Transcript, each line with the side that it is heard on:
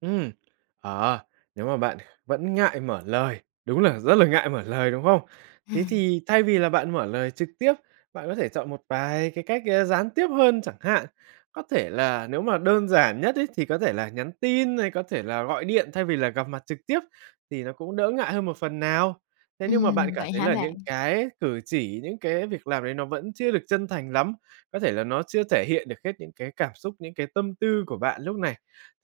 right: Ừm, ờ, nếu mà bạn kh vẫn ngại mở lời, đúng là rất là ngại mở lời, đúng không? Thế
left: Ừm.
right: thì thay vì là bạn mở lời trực tiếp, bạn có thể chọn một vài cái cách, ơ, gián tiếp hơn chẳng hạn, có thể là nếu mà đơn giản nhất ấy, thì có thể là nhắn tin hay có thể là gọi điện thay vì là gặp mặt trực tiếp thì nó cũng đỡ ngại hơn một phần nào. Thế nhưng mà bạn
left: Ừm,
right: cảm
left: vậy
right: thấy
left: hả
right: là những
left: bạn?
right: cái cử chỉ, những cái việc làm ấy nó vẫn chưa được chân thành lắm, có thể là nó chưa thể hiện được hết những cái cảm xúc, những cái tâm tư của bạn lúc này,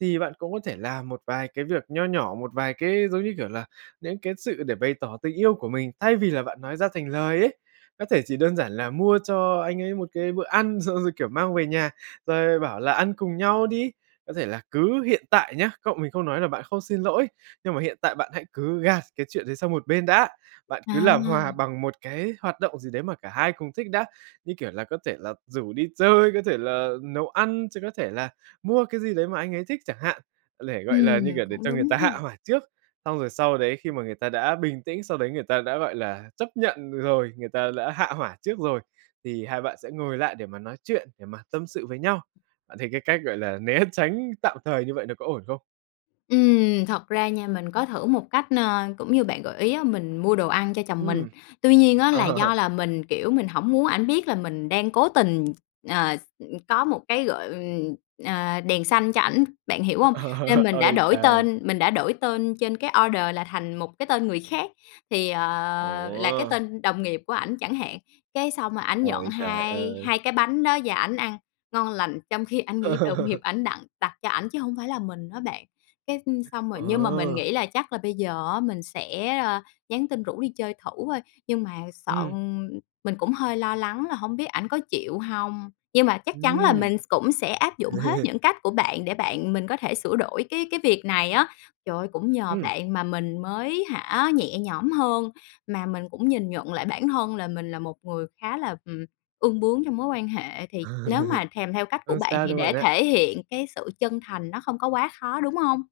right: thì bạn cũng có thể làm một vài cái việc nho nhỏ, một vài cái, giống như kiểu là, đến cái sự để bày tỏ tình yêu của mình, thay vì là bạn nói ra thành lời ấy. Có thể chỉ đơn giản là mua cho anh ấy một cái bữa ăn, xong rồi, kiểu, mang về nhà, rồi bảo là "Ăn cùng nhau đi." Có thể là cứ hiện tại nhá, cậu mình không nói là bạn không xin lỗi, nhưng mà hiện tại bạn hãy cứ gạt cái chuyện đấy sang một bên đã, bạn cứ làm
left: À.
right: hòa bằng một cái hoạt động gì đấy mà cả hai cùng thích đã. Như kiểu là, có thể là rủ đi chơi, có thể là nấu ăn, chứ có thể là mua cái gì đấy mà anh ấy thích chẳng hạn, để, gọi là, như
left: Ừm,
right: kiểu, để
left: cũng
right: cho người
left: đúng
right: ta
left: ha.
right: hạ hỏa trước. Xong rồi sau đấy khi mà người ta đã bình tĩnh, sau đấy người ta đã, gọi là, chấp nhận rồi, người ta đã hạ hỏa trước rồi, thì hai bạn sẽ ngồi lại để mà nói chuyện, để mà tâm sự với nhau. Bạn thấy cái cách, gọi là, né tránh tạm thời như vậy nó có ổn không?
left: Ừm, thật ra nha, mình có thử một cách, nơ, cũng như bạn gợi ý á, mình mua đồ ăn cho chồng mình.
right: Ừm.
left: Tuy nhiên á là
right: Ờ.
left: do là mình, kiểu, mình hổng muốn ảnh biết là mình đang cố tình, ờ, s ừm, có một cái, gọi, ừm, ờ, đèn xanh cho ảnh, bạn hiểu hông? Nên mình đã
right: Ôi
left: đổi
right: trời!
left: tên mình đã đổi tên trên cái order là thành một cái tên người khác, thì, ờ, là cái
right: Ủa?
left: tên đồng nghiệp của ảnh chẳng hạn, cái xong rồi ảnh nhận
right: Ôi trời
left: hai
right: ơi.
left: hai cái bánh đó và ảnh ăn ngon lành trong khi ảnh nghĩ đồng nghiệp ảnh đặng đặt cho ảnh chứ hông phải là mình á bạn. Cái, ưm, xong rồi
right: Ờ.
left: nhưng mà mình nghĩ là chắc là bây giờ á, mình sẽ, ơ, nhắn tin rủ đi chơi thử thôi, nhưng mà sợ
right: Ừm.
left: ừm, mình cũng hơi lo lắng là hổng biết ảnh có chịu hông, nhưng mà chắc chắn là
right: Ừm.
left: mình s cũng sẽ áp dụng hết những cách của bạn để bạn mình có thể sửa đổi cái cái việc này á. Trời ơi, cũng nhờ
right: Ừm.
left: bạn mà mình mới hả, nhẹ nhõm hơn, mà mình cũng nhìn nhận lại bản thân là mình là một người khá là, ừm, ương bướng trong mối quan hệ. Thì nếu mà thèm theo cách của
right: Không
left: bạn
right: sao
left: thì
right: đâu bạn
left: để
right: ạ.
left: thể hiện cái sự chân thành nó không có quá khó, đúng hông?